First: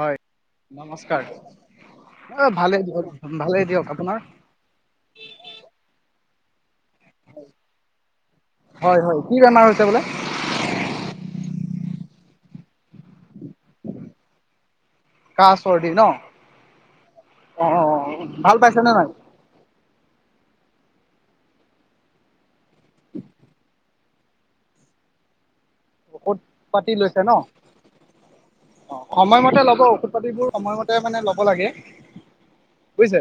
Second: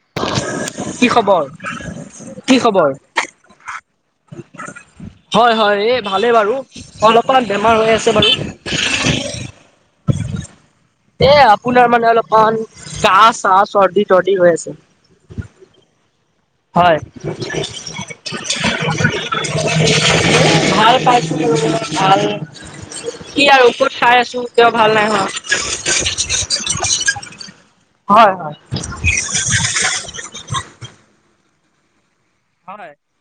হয় কি নমস্কাৰ খবৰ অ কি ভালেই খবৰ দিয়ক ভালেই দিয়ক। আপোনাৰ? হয় হয় এই ভালেই বাৰু অলপ অলপ বেমাৰ হৈ আছে বাৰু। হয় হয় কি বেমাৰ হৈছে বোলে? এ আপোনাৰ মানে অলপমান কাহ-চাহ, চৰ্দি-তৰ্দি হৈ আছে। কাহ, চৰ্দি ন। হয়। অ অ অ ভাল পাইছে নে নাই? ভাল পাইছো বাৰু ভাল কি আৰু ঔষধ খাই আছো ভাল নাই হোৱা। ঔষত পাতি লৈছে ন। হয় হয় অ সময়মতে ল'ব ঔষধ পাতিবোৰ সময়মতে মানে ল'ব লাগে। হয় বুজিছে।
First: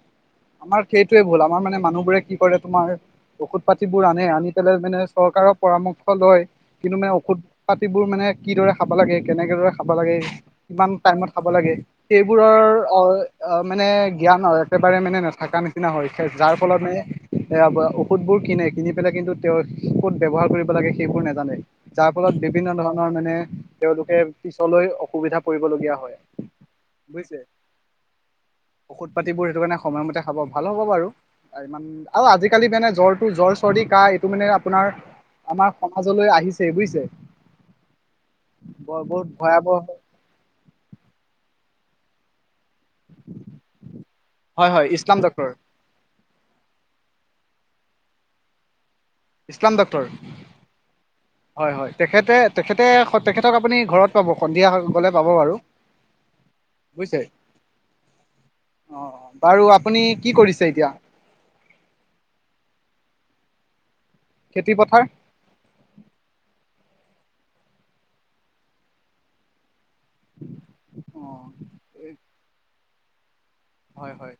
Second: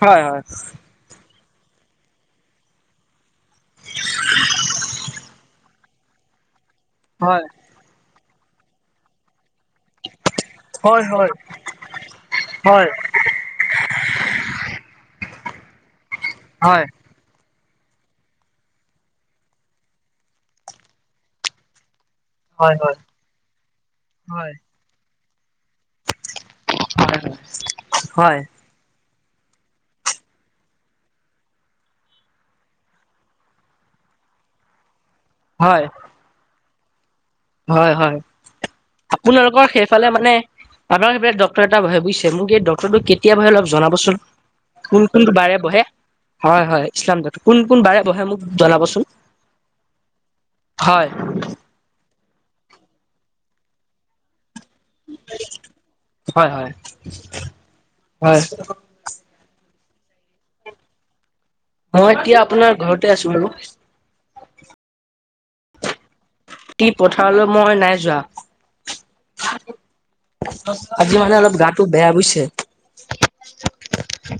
হয় হয়। আমাৰ সেইটোৱে ভুল আমাৰ মানে মানুহবোৰে কি কৰে তোমাৰ- ঔষধ পাতিবোৰ আনে আনি পেলাই মানে চৰকাৰৰ পৰামৰ্শ লয়- কিন্তু মানে ঔষধ হয় হয় পাতিবোৰ মানে কিদৰে খাব লাগে কেনেকেদৰে- খাবা লাগে, কিমান হয় হয় টাইমত হয় খাবা লাগে সেইবোৰৰ অ অঁ মানে জ্ঞান একেবাৰে মানে নেথাকা নিচিনা হৈছে, যাৰ ফলত মানে এ ঔষধ বোৰ কিনে কিনি পেলাই কিন্তু তেওঁ ক'ত ব্যৱহাৰ কৰিব লাগে, সেইবোৰ নাজানে। যাৰ ফলত বিভিন্ন হয় হয় হয় ধৰণৰ মানে তেওঁলোকে পিছলৈ অসুবিধা পৰিবলগীয়া হয়। বুজিছে, ঔষধ পাতিবোৰ সেইটো কাৰণে সময়মতে খাব, ভাল হ'ব বাৰু। ইমান আৰু আজিকালি মানে জ্বৰটো জ্বৰ চৰ্দি কাহ এইটো মানে আপোনাৰ আমাৰ হয় হয় সমাজলৈ আহিছে, বুজিছে? হয় হয়, বৰ বহুত আপোনালোকৰ ভয়াৱহ সেইফালে মানে আপনাৰ সিফালে ডক্তৰ এটা ব'হে, বুইছে? মোক এই ডক কেতিয়া বহে অলপ জনাবচোন। হয় হয় কোন ইছলাম কোন ডক্তৰ বাৰে বহে জনাব চুন। হয়, হয়। ইছলাম ডট। কোন কোন বাৰে ব'হে মোক জনাবচোন। ইছলাম ডক্টৰ, হয় হয়, হয়। তেখেতে তেখেতে তেখেতক আপুনি ঘৰত পাব সন্ধিয়া হৈ গল। সকলোৱে পাব বাৰু, হয় হয় বুইছে। হয়। অঁ, বাৰু আপুনি কি কৰিছে এতিয়া? মই এতিয়া আপোনাৰ ঘৰতে আছোঁ বাৰু। খেতিপথাৰ তি পথাৰলৈ মই নাই যোৱা। আজি অ মানে অলপ গাটো বেয়া বুজিছে। হয়, হয়।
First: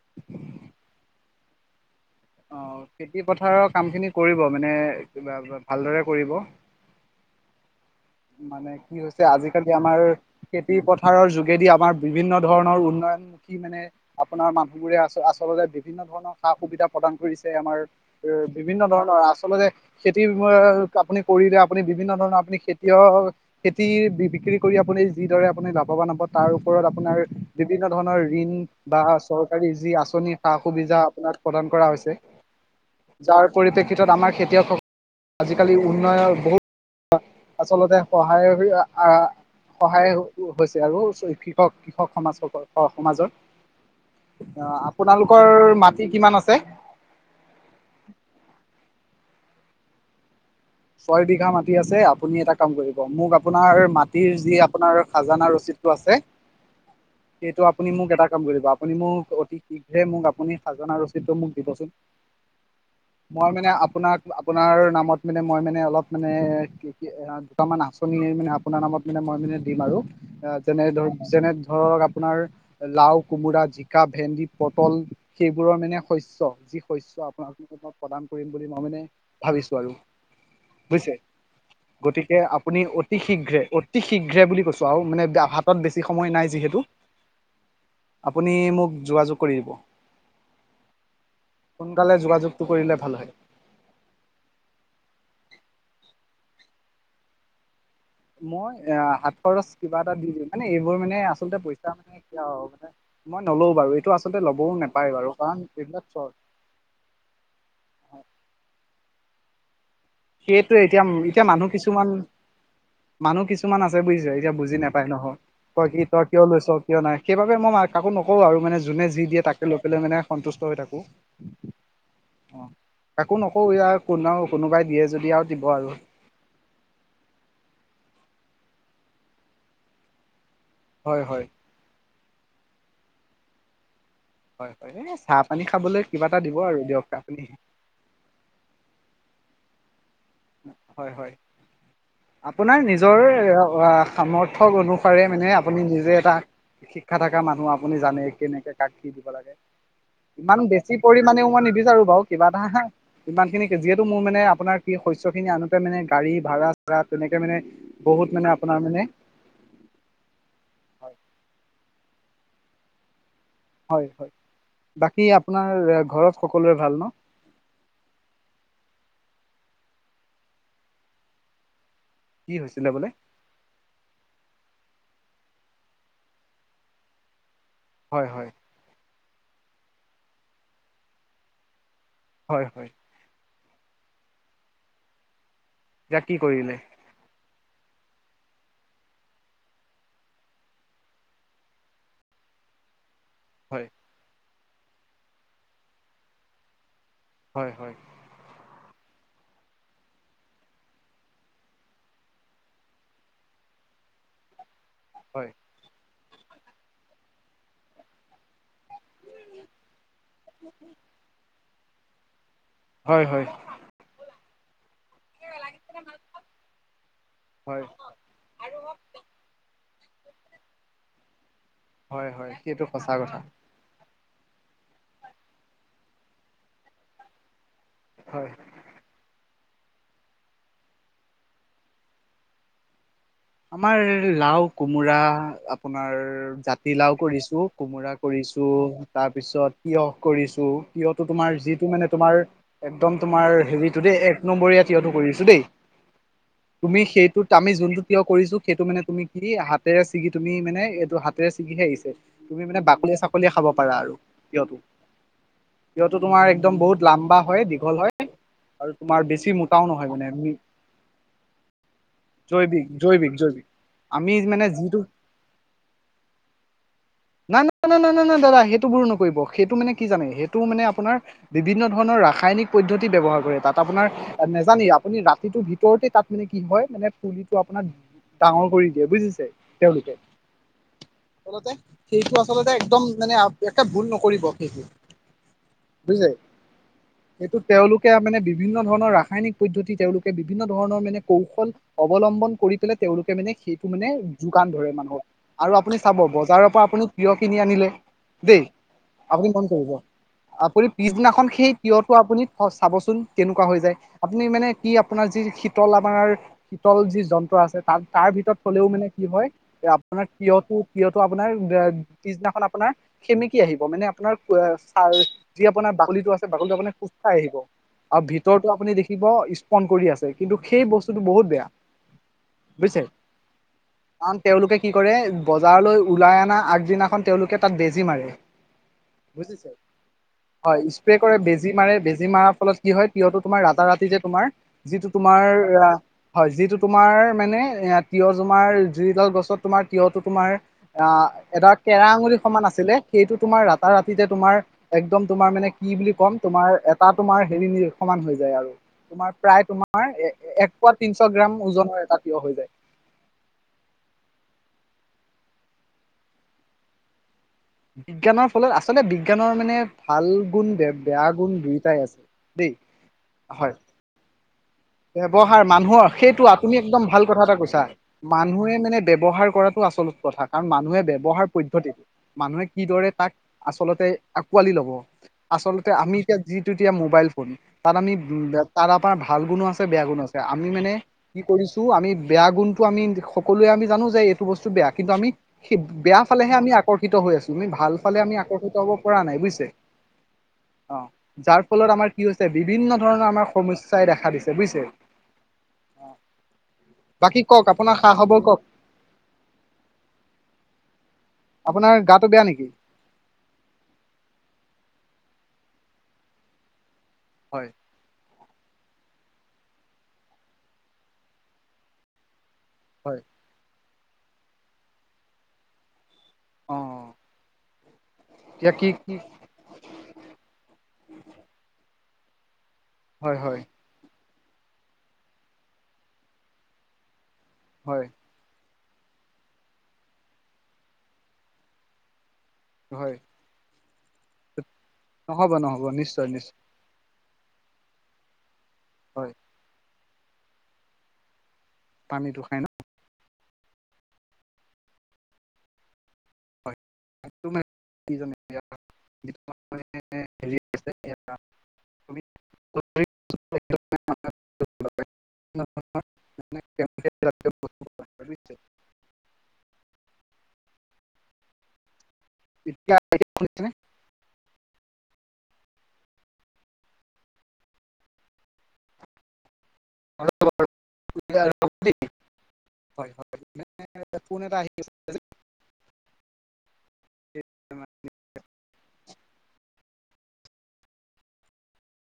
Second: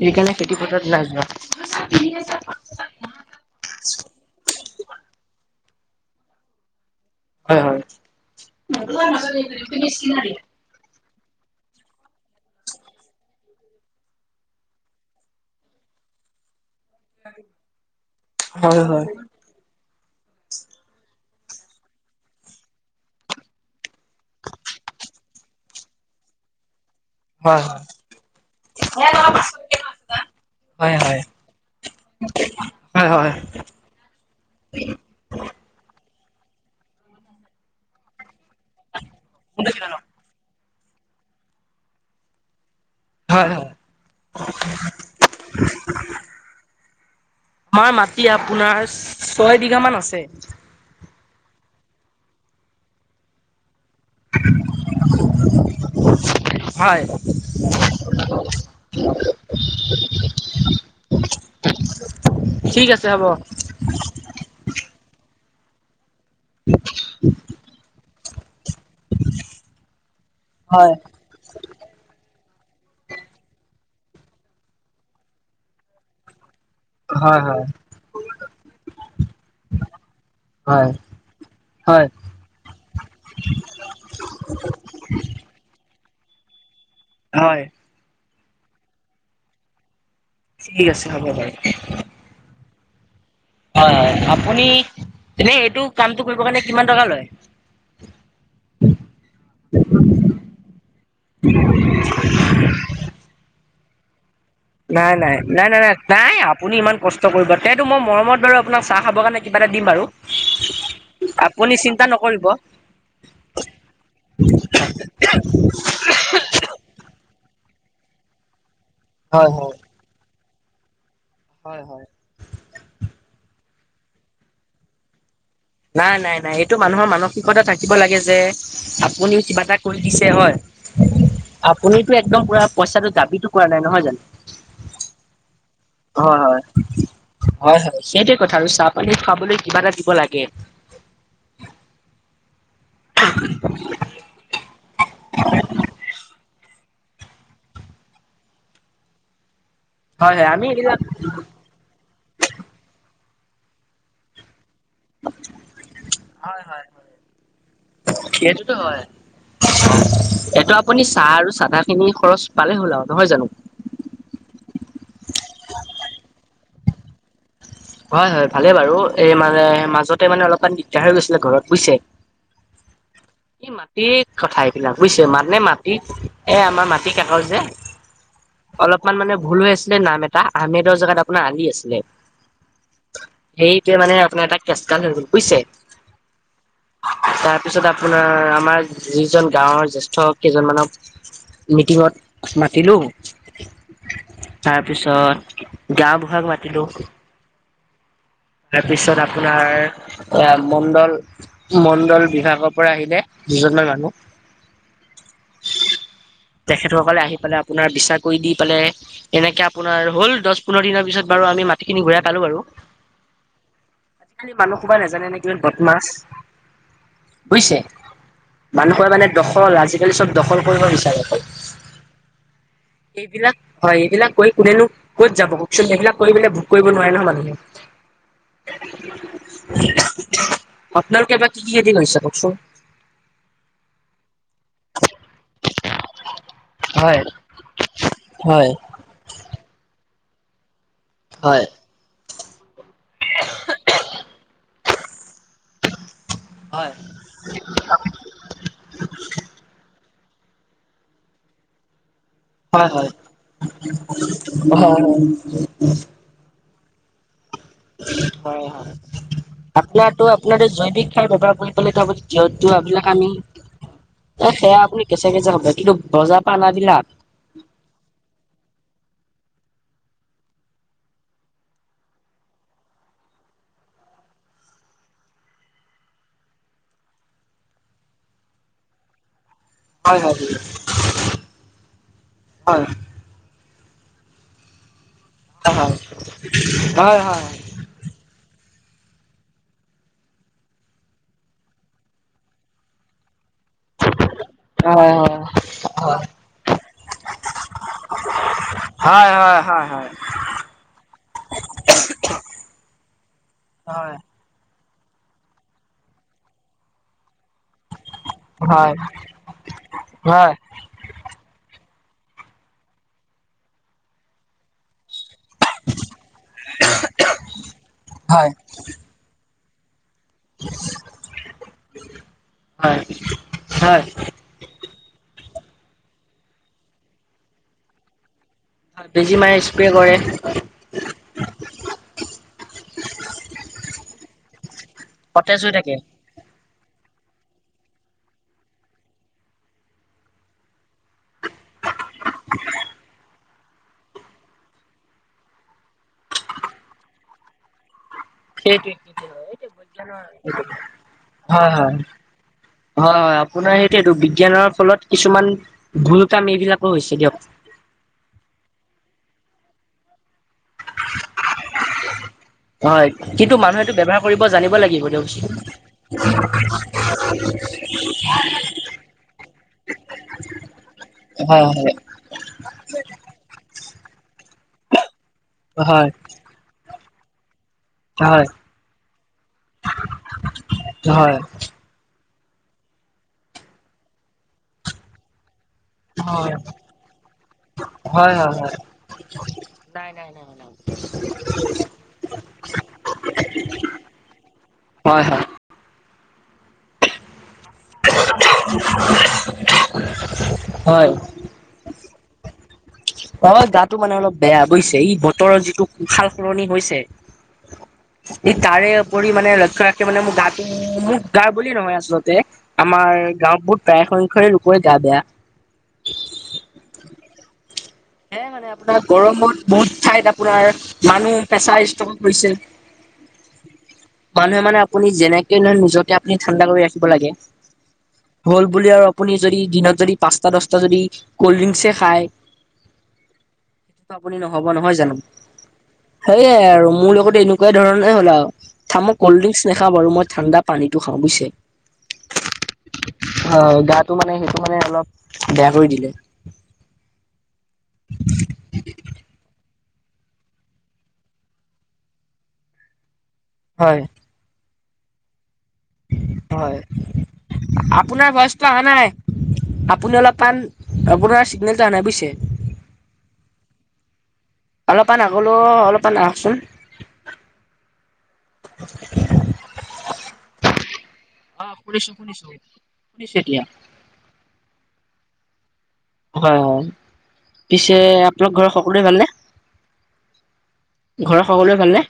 সেইকাৰণে খেতি পথাৰত নাই যোৱা। অ' খেতি পথাৰৰ কামখিনি কৰিব, মানে কিবা ভালদৰে কৰিব। হয় হয়। মানে কি হৈছে, আজিকালি আমাৰ খেতি পথাৰৰ যোগেদি আমাৰ বিভিন্ন ধৰণৰ উন্নয়নমুখী মানে আপোনাৰ মানুহবোৰে আ আচলতে বিভিন্ন ধৰণৰ সা সুবিধা প্ৰদান কৰিছে। আমাৰ বিভিন্ন হয় হয় হয় হয়। ধৰণৰ আচলতে খেতি আপুনি কৰিলে, আপুনি বিভিন্ন ধৰণৰ আপুনি খেত কিয় খেতিৰ বি বিক্ৰী কৰি আপুনি যিদৰে আপুনি লাভৱান হ'ব, তাৰ ওপৰত আপোনাৰ বিভিন্ন ধৰণৰ ঋণ বা হয় চৰকাৰী যি আঁচনি সা হয় সুবিধা আপোনাৰ প্ৰদান কৰা হৈছে। হয় হয়। যাৰ পৰিপ্ৰেক্ষিতত আমাৰ খেতিয়ক আজিকালি উন্নয়নৰ বহুত আচলতে সহায় আ সহায় টো হৈছে আৰু কৃষক কৃষক সমাজসকল অ, সমাজত। হয় হয়। অ, আপোনালোকৰ মাটি কিমান আছে? আমাৰ মাটি আপোনাৰ ছয় বিঘামান আছে। ছয় বিঘা মাটি আছে, আপুনি এটা কাম কৰিব মোক আপোনাৰ মা [unintelligible] যি আপোনাৰ খাজানাৰ ৰচিদটো আছে হয়। সেইটো আপুনি মোক এটা কাম কৰিব, আপুনি মোক অতি শীঘ্ৰে মোক আপুনি খাজানাৰ ৰচিদটো মোক দিবচোন। ঠিক আছে হ'ব। মই মানে আপোনাক আপোনাৰ নামত মানে মই মানে অলপ মানে এ দুটামান আচনি মানে আপোনাৰ নামত মানে মই মানে দিম আৰু। আ তেনে হয়, ধৰ, যেনে ধৰক আপোনাৰ লাও, কোমোৰা, জিকা, ভেন্দি, পটল সেইবোৰৰ মানে শস্য যি শস্য হয়, হয়, আপোনালোকলৈ প্ৰদান কৰিম বুলি মই মানে ভাবিছোঁ আৰু। হয়, বুজিছে হয়। গতিকে আপুনি অতি শীঘ্ৰে অতি শীঘ্ৰে বুলি কৈছো আৰু মানে হাতত বেছি সময় নাই যিহেতু হয় আপুনি মোক যোগাযোগ কৰি দিব ঠিক আছে হ'ব বাৰু। সোনকালে যোগোযোগ কৰিলে ভাল হয় হয় হয় আপুনি তেনে এইটো কামটো কৰিব কাৰণে কিমান টকা লয় মই এ সাত খৰচ কিবা এটা দি দিম মানে এইবোৰ মানে আচলতে পইচা মানে কিয় হ'ব মানে মই নলও বাৰু এইটো আচলতে ল'বও নাই, নাপায় বাৰু নাই, কাৰণ নাই, নাই, নাই, এইবিলাক চ নাই আপুনি ইমান কষ্ট কৰিব তেতো মই মৰমত বাৰু আপোনাক চাহ খাব কাৰণে কিবা এটা দিম বাৰু সেইটো এতিয়া এতিয়া মানুহ আপুনি চিন্তা কিছুমান নকৰিব। মানুহ কিছুমান আছে বুজিছে এতিয়া বুজি নাপায় নহয় তই কি তই কিয় লৈছ কিয় নাই সেইবাবে মই কাকো নকওঁ আৰু মানে যোনে যি দিয়ে হয়, তাকে হয়। লৈ [unintelligible] মানে সন্তুষ্ট হৈ থাকো হয় হয় অ কাকো নকোও ই এয়া কোন কোনোবাই দিয়ে যদি আৰু দিব আৰু নাই নাই নাই এইটো মানুহৰ মানসিকতা থাকিব লাগে যে আপুনিও কিবা এটা কৰি দিছে হয় হয় হয় আপুনিতো একদম পুৰা পইচাটো দাবীটো কৰা নাই নহয় জানো হয় হয় এই চাহ পানী খাবলৈ কিবা এটা দিব আৰু দিয়ক আপুনি সেইটোয়ে কথা আৰু চাহ পানী খুৱাবলৈ কিবা এটা দিব লাগে আপোনাৰ নিজৰ সামৰ্থক অনুসৰি পাৰে মানে আপুনি নিজে এটা শিক্ষা থকা মানুহ আপুনি জানে কেনেকে কাক কি দিব লাগে হয়, হয়, ইমান আমি বেছি এইবিলাক পৰিমাণেও মই নিবিচাৰো বাৰু কিবা এটা হা ইমান খিনি যিহেতু মোৰ মানে আপোনাৰ কি শ [unintelligible] খিনি আনোতে গাড়ী হয় ভাড়া হয় চাৰা তেনেকে মানে বহুত মানে সেইটোতো আপোনাৰ মানে হয় এইটো আপুনি চাহ আৰু চাদা খিনি খৰচ পালে হ'ল আৰু নহয় জানো হয় হয় বাকী আপোনাৰ ঘৰত সকলোৰে ভাল ন হয় হয় ভালে বাৰু এই মানে মাজতে মানে অলপমান দিগদাৰ হৈ গৈছিলে ঘৰত বুজিছে কি হৈছিলে বোলে এই মাটিৰ কথা এইবিলাক বুজিছে মানে মাটি এ আমাৰ মাটি কাঠৰ যে হয় হয় অলপমান মানে ভুল হৈ আছিলে নাম এটা আহমেদৰ জেগাত আপোনাৰ আলি আছিলে হয় হয় সেইটোৱে মানে আপোনাৰ এটা কেচকান হৈ গ'ল বুজিছে যাক কি কৰিলে তাৰপিছত আপোনাৰ আমাৰ যিজন গাঁওৰ জেষ্ঠ কেইজনমানক মিটিংত মাতিলোঁ হয় তাৰ পিছত গাওঁ বুঢ়াক মাতিলো হয় হয় তাৰপিছত আপোনাৰ এ মণ্ডল মণ্ডল বিভাগৰ পৰা আহিলে দুজনমান মানুহ হয় তেখেতসকলে আহি পেলাই আপোনাৰ বিচাৰ কৰি দি পেলে এনেকে আপোনাৰ হ'ল দহ পোন্ধৰ দিনৰ পিছত বাৰু আমি মাটিখিনি ঘুৰাই পালো বাৰু হয় হয় আজিকালি মানুহ হোপাই নেজানে নেকি বদ মাছ বুইছে হয় মানুহ কৈ মানে দখল আজিকালি চব দখল কৰিব বিচাৰে হয় হয় সেইটো সঁচা কথা এইবিলাক হয় এইবিলাক কৈ কোনেনো ক'ত যাব কওকচোন এইবিলাক কৈ পেলাই ভোক কৰিব নোৱাৰে নহয় মানুহে হয় আপোনালোকে বা কি কি য়েদি কৰিছে কওকচোন আমাৰ লাও কোমোৰা আপোনাৰ জাত তিলাও হয় কৰিছোঁ কোমোৰা কৰিছোঁ হয় তাৰপিছত তিঁয়হ কৰিছোঁ তিঁয়হটো তোমাৰ হয় যিটো মানে তোমাৰ একদম তোমাৰ হেৰিটো দেই এক নম্বৰীয়া তিঁয়হটো কৰিছো দেই হয় তুমি সেইটোত আমি জোনটো কিয় কৰিছো সেইটো মানে তুমি কি হাতেৰে ছিগি তুমি মানে এইটো হাতেৰে ছিগিহে আহিছে তুমি মানে হয় বাকলিয়ে হয় চাকলিয়ে খাব পাৰা আৰু তিয়হটো হয় তিয়হ সেটো তোমাৰ একদম বহুত লাম্বা হয় দীঘল হয় হয় হয় আৰু তোমাৰ বেছি মোটাও নহয় মানে আপোনাৰটো আপোনাৰটো জৈৱিক সাৰ বেপাৰ বুলি ক'লে ত আপুনি তিয়ঁহ তিয়হ জৈৱিক বিলাক কানি জৈৱিক জৈৱিক আমি এ মানে সেয়া যিটো আপুনি কেচা কেচা হব কিন্তু বজাৰ পৰা অনা বিলাক নাই ন ন নাই নাই নাই দাদা সেইটো বোৰো নকৰিব সেইটো মানে কি জানে সেইটো মানে আপোনাৰ বিভিন্ন ধৰণৰ ৰাসায়নিক পদ্ধতি ব্যৱহাৰ কৰে তাত আপোনাৰ নেজানি আপুনি ৰাতিটোৰ ভিতৰতে তাত মানে কি হয় মানে ফুলি ত আপোনাক ডাঙৰ কৰি দিয়ে বুজিছে তেওঁলোকে হয় হয় আচলতে সেইটো আচলতে হয় একদম মানে আউপিয়াকে ভুল নকৰিব সেইটো হয় বুজিছে হয় হয় হয় সেইটো তেওঁলোকে আ মানে বিভিন্ন ধৰণৰ ৰাসায়নিক পদ্ধতি তেওঁলোকে বিভিন্ন ধৰণৰ মানে কৌশল অৱলম্বন কৰি পেলাই তেওঁলোকে মানে শীত টো মানে যোগান ধৰে মানুহক আৰু আপুনি চাব বজাৰৰ পৰা আপুনি তিয়হ কিনি আনিলে দেই হয় আপুনি হয় মন হয় কৰিব হয় আপুনি পিছদিনাখন সেই তিয়টো আপুনি ফ চাবচোন তেনুকুৱা হৈ যায় আপুনি মানে কি আপোনাৰ যি শীতল আমাৰ শীতল যি যন্ত্ৰ আছে তাত তাৰ ভিতৰত থলেও মানে কি হয় এ আপোনাৰ তিয়হটো তিয়াহটো আপোনাৰ বে পিছদিনাখন আপোনাৰ হেমেকি আহিব মানে আপোনাৰ ওৱা চা যি আপোনাৰ বাকলিটো আছে বাকলিটো আপোনি খোজ খাই আহিব আৰু হয় হয় ভিতৰতো আপুনি দেখিব স্পন কৰি আছে কিন্তু সেই বস্তুটো বহুত বেয়া হয় বুজিছে হয় কাৰণ তেওঁলোকে কি কৰে বজাৰলৈ ওলাই অনা আগদিনাখন তেওঁলোকে তাত বেজি মাৰে বেছি মাৰে বুজিছে স্প্ৰে কৰ ৰে হয় স্প্ৰে কৰে বেজী মাৰে বেজী মাৰা ফলত কি হয় তিঁয়হটো তোমাৰ ৰাতা ৰাতি যে তোমাৰ যিটো তোমাৰ সতেজ হৈ থাকে আহ হয় যিটো তোমাৰ মানে এ তিঁয়হ তোমাৰ জুইডাল গছত তোমাৰ তিঁয়হটো তোমাৰ আ এটা কেৰা আঙুলি সমান আছিলে সেইটোত তোমাৰ ৰাতাৰ ৰাতিতে তোমাৰ একদম তোমাৰ মানে কি বুলি ক'ম তোমাৰ এটা তোমাৰ হেৰি সমান হৈ যায় আৰু সেইটোৱে তোমাৰ প্ৰায় তোমাৰ এ হয় এক পোৱা তিনশ গ্ৰাম হয় ওজনৰ এটা তিয়হ হৈ যায় হয় হয় আপোনাৰ সেইটোয়েতো বিজ্ঞানৰ ফলত কিছুমান ভুল কাম এইবিলাকো হৈছে দিয়ক বিজ্ঞানৰ ফলত আচলতে বিজ্ঞানৰ মানে ভাল গুণ বেয়া গুণ দুইটাই আছে দেই হয় কিন্তু হয় মানুহেটো ব্যৱহাৰ কৰিব জানিব লাগিব দিয়কচোন ব্যৱহাৰ মানুহৰ সেইটো আপুনি একদম ভাল কথা এটা কৈছা মানুহে মানে ব্যৱহাৰ কৰাত আচল কথা কাৰণ মানুহে ব্যয়ৱহাৰ হয় পদ্ধতিটো মানুহে কিদৰে তাক আচলতে আকোৱালি লব আচলতে হয় আমি এতিয়া যিটো এতিয়া মোবাইল ফোন তাত আমি হয় তাৰ আমাৰ ভাল গুণো আছে বেয়া গুণ আছে আমি মানে হয় কিন্তু আমি বেয়া গুণটো আমি সকলোৱে আমি জানো যে এইটো বস্তু বেয়া কিন্তু আমি বেয়া ফালেহে হয় আমি আকৰ্ষিত হৈ আছো আমি ভাল ফালে হয় আমি হয়। আকৰ্ষিত হব পৰা নাই বুজিছে নাই নাই নাই নাই অ যাৰ ফলত আমাৰ কি হৈছে বিভিন্ন ধৰণৰ আমাৰ সমস্যাই দেখা দিছে বুজিছে হয় হয় বাকী কওক আপোনাৰ খা খবৰ কওক হয় আপোনাৰ গাটো বেয়া নেকি অ গাতো মানে অলপ বেয়া বুজিছে ই বতৰৰ যিটো সাল সলনি হৈছে হয় ই তাৰে উপৰি মানে লক্ষ্য ৰাখে মানে মোৰ গাটো মোক গা বুলিয়ে নহয় আচলতে আমাৰ হয় গাঁৱত বহুত প্ৰায় সংখ্য লোকৰে গা বেয়া অ সেয়াই মানে এতিয়া কি আপোনাৰ কি গৰমত বহুত ঠাইত আপোনাৰ মানুহ প্ৰেচাৰ ষ্টক পৰিছে হয় হয় মানুহে মানে আপুনি যেনেকে নহয় নিজকে আপুনি ঠাণ্ডা কৰি ৰাখিব লাগে হয় হ'ল বুলি আৰু আপুনি যদি দিনত যদি পাঁচটা দহটা যদি কল্ড ড্ৰিংচে খায় হয় আপুনি নহব নহয় জানো নহ'ব নহ'ব নিশ্চয় নিশ্চয় সেইয়াই আৰু মোৰ লগতো এনেকুৱাই ধৰণে হ'ল আৱ থামক হয় কল্ড ড্ৰিংকচ নাখাও বাৰু মই ঠাণ্ডা পানীটো খাওঁ বুজিছে পানীটো খাই ন অ গাটো মানে সেইটো মানে অলপ বেয়া কৰি দিয়ে [unintelligible] হয় [unintelligible] হয় [unintelligible] আপোনাৰ ভয়েছটো অহা নাই আপুনি অলপ মান আপোনাৰ চিগনেলটো আনে বুজিছে এতিয়া শুনিছে নে অলপমান আগলো অলপমান আহচোন অ শুনিছো শুনিছো শুনিছো এতিয়া ফৌন এটা আহি আছে হয় হয় পিছে আপোনালোকৰ ঘৰত সকলোৱে ভাল নে ঘৰৰ সকলোৱে ভালে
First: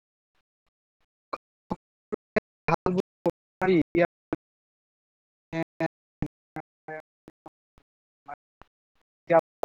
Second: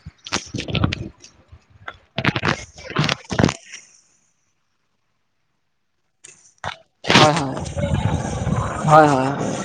[unintelligible] হয় হয় হয় হয়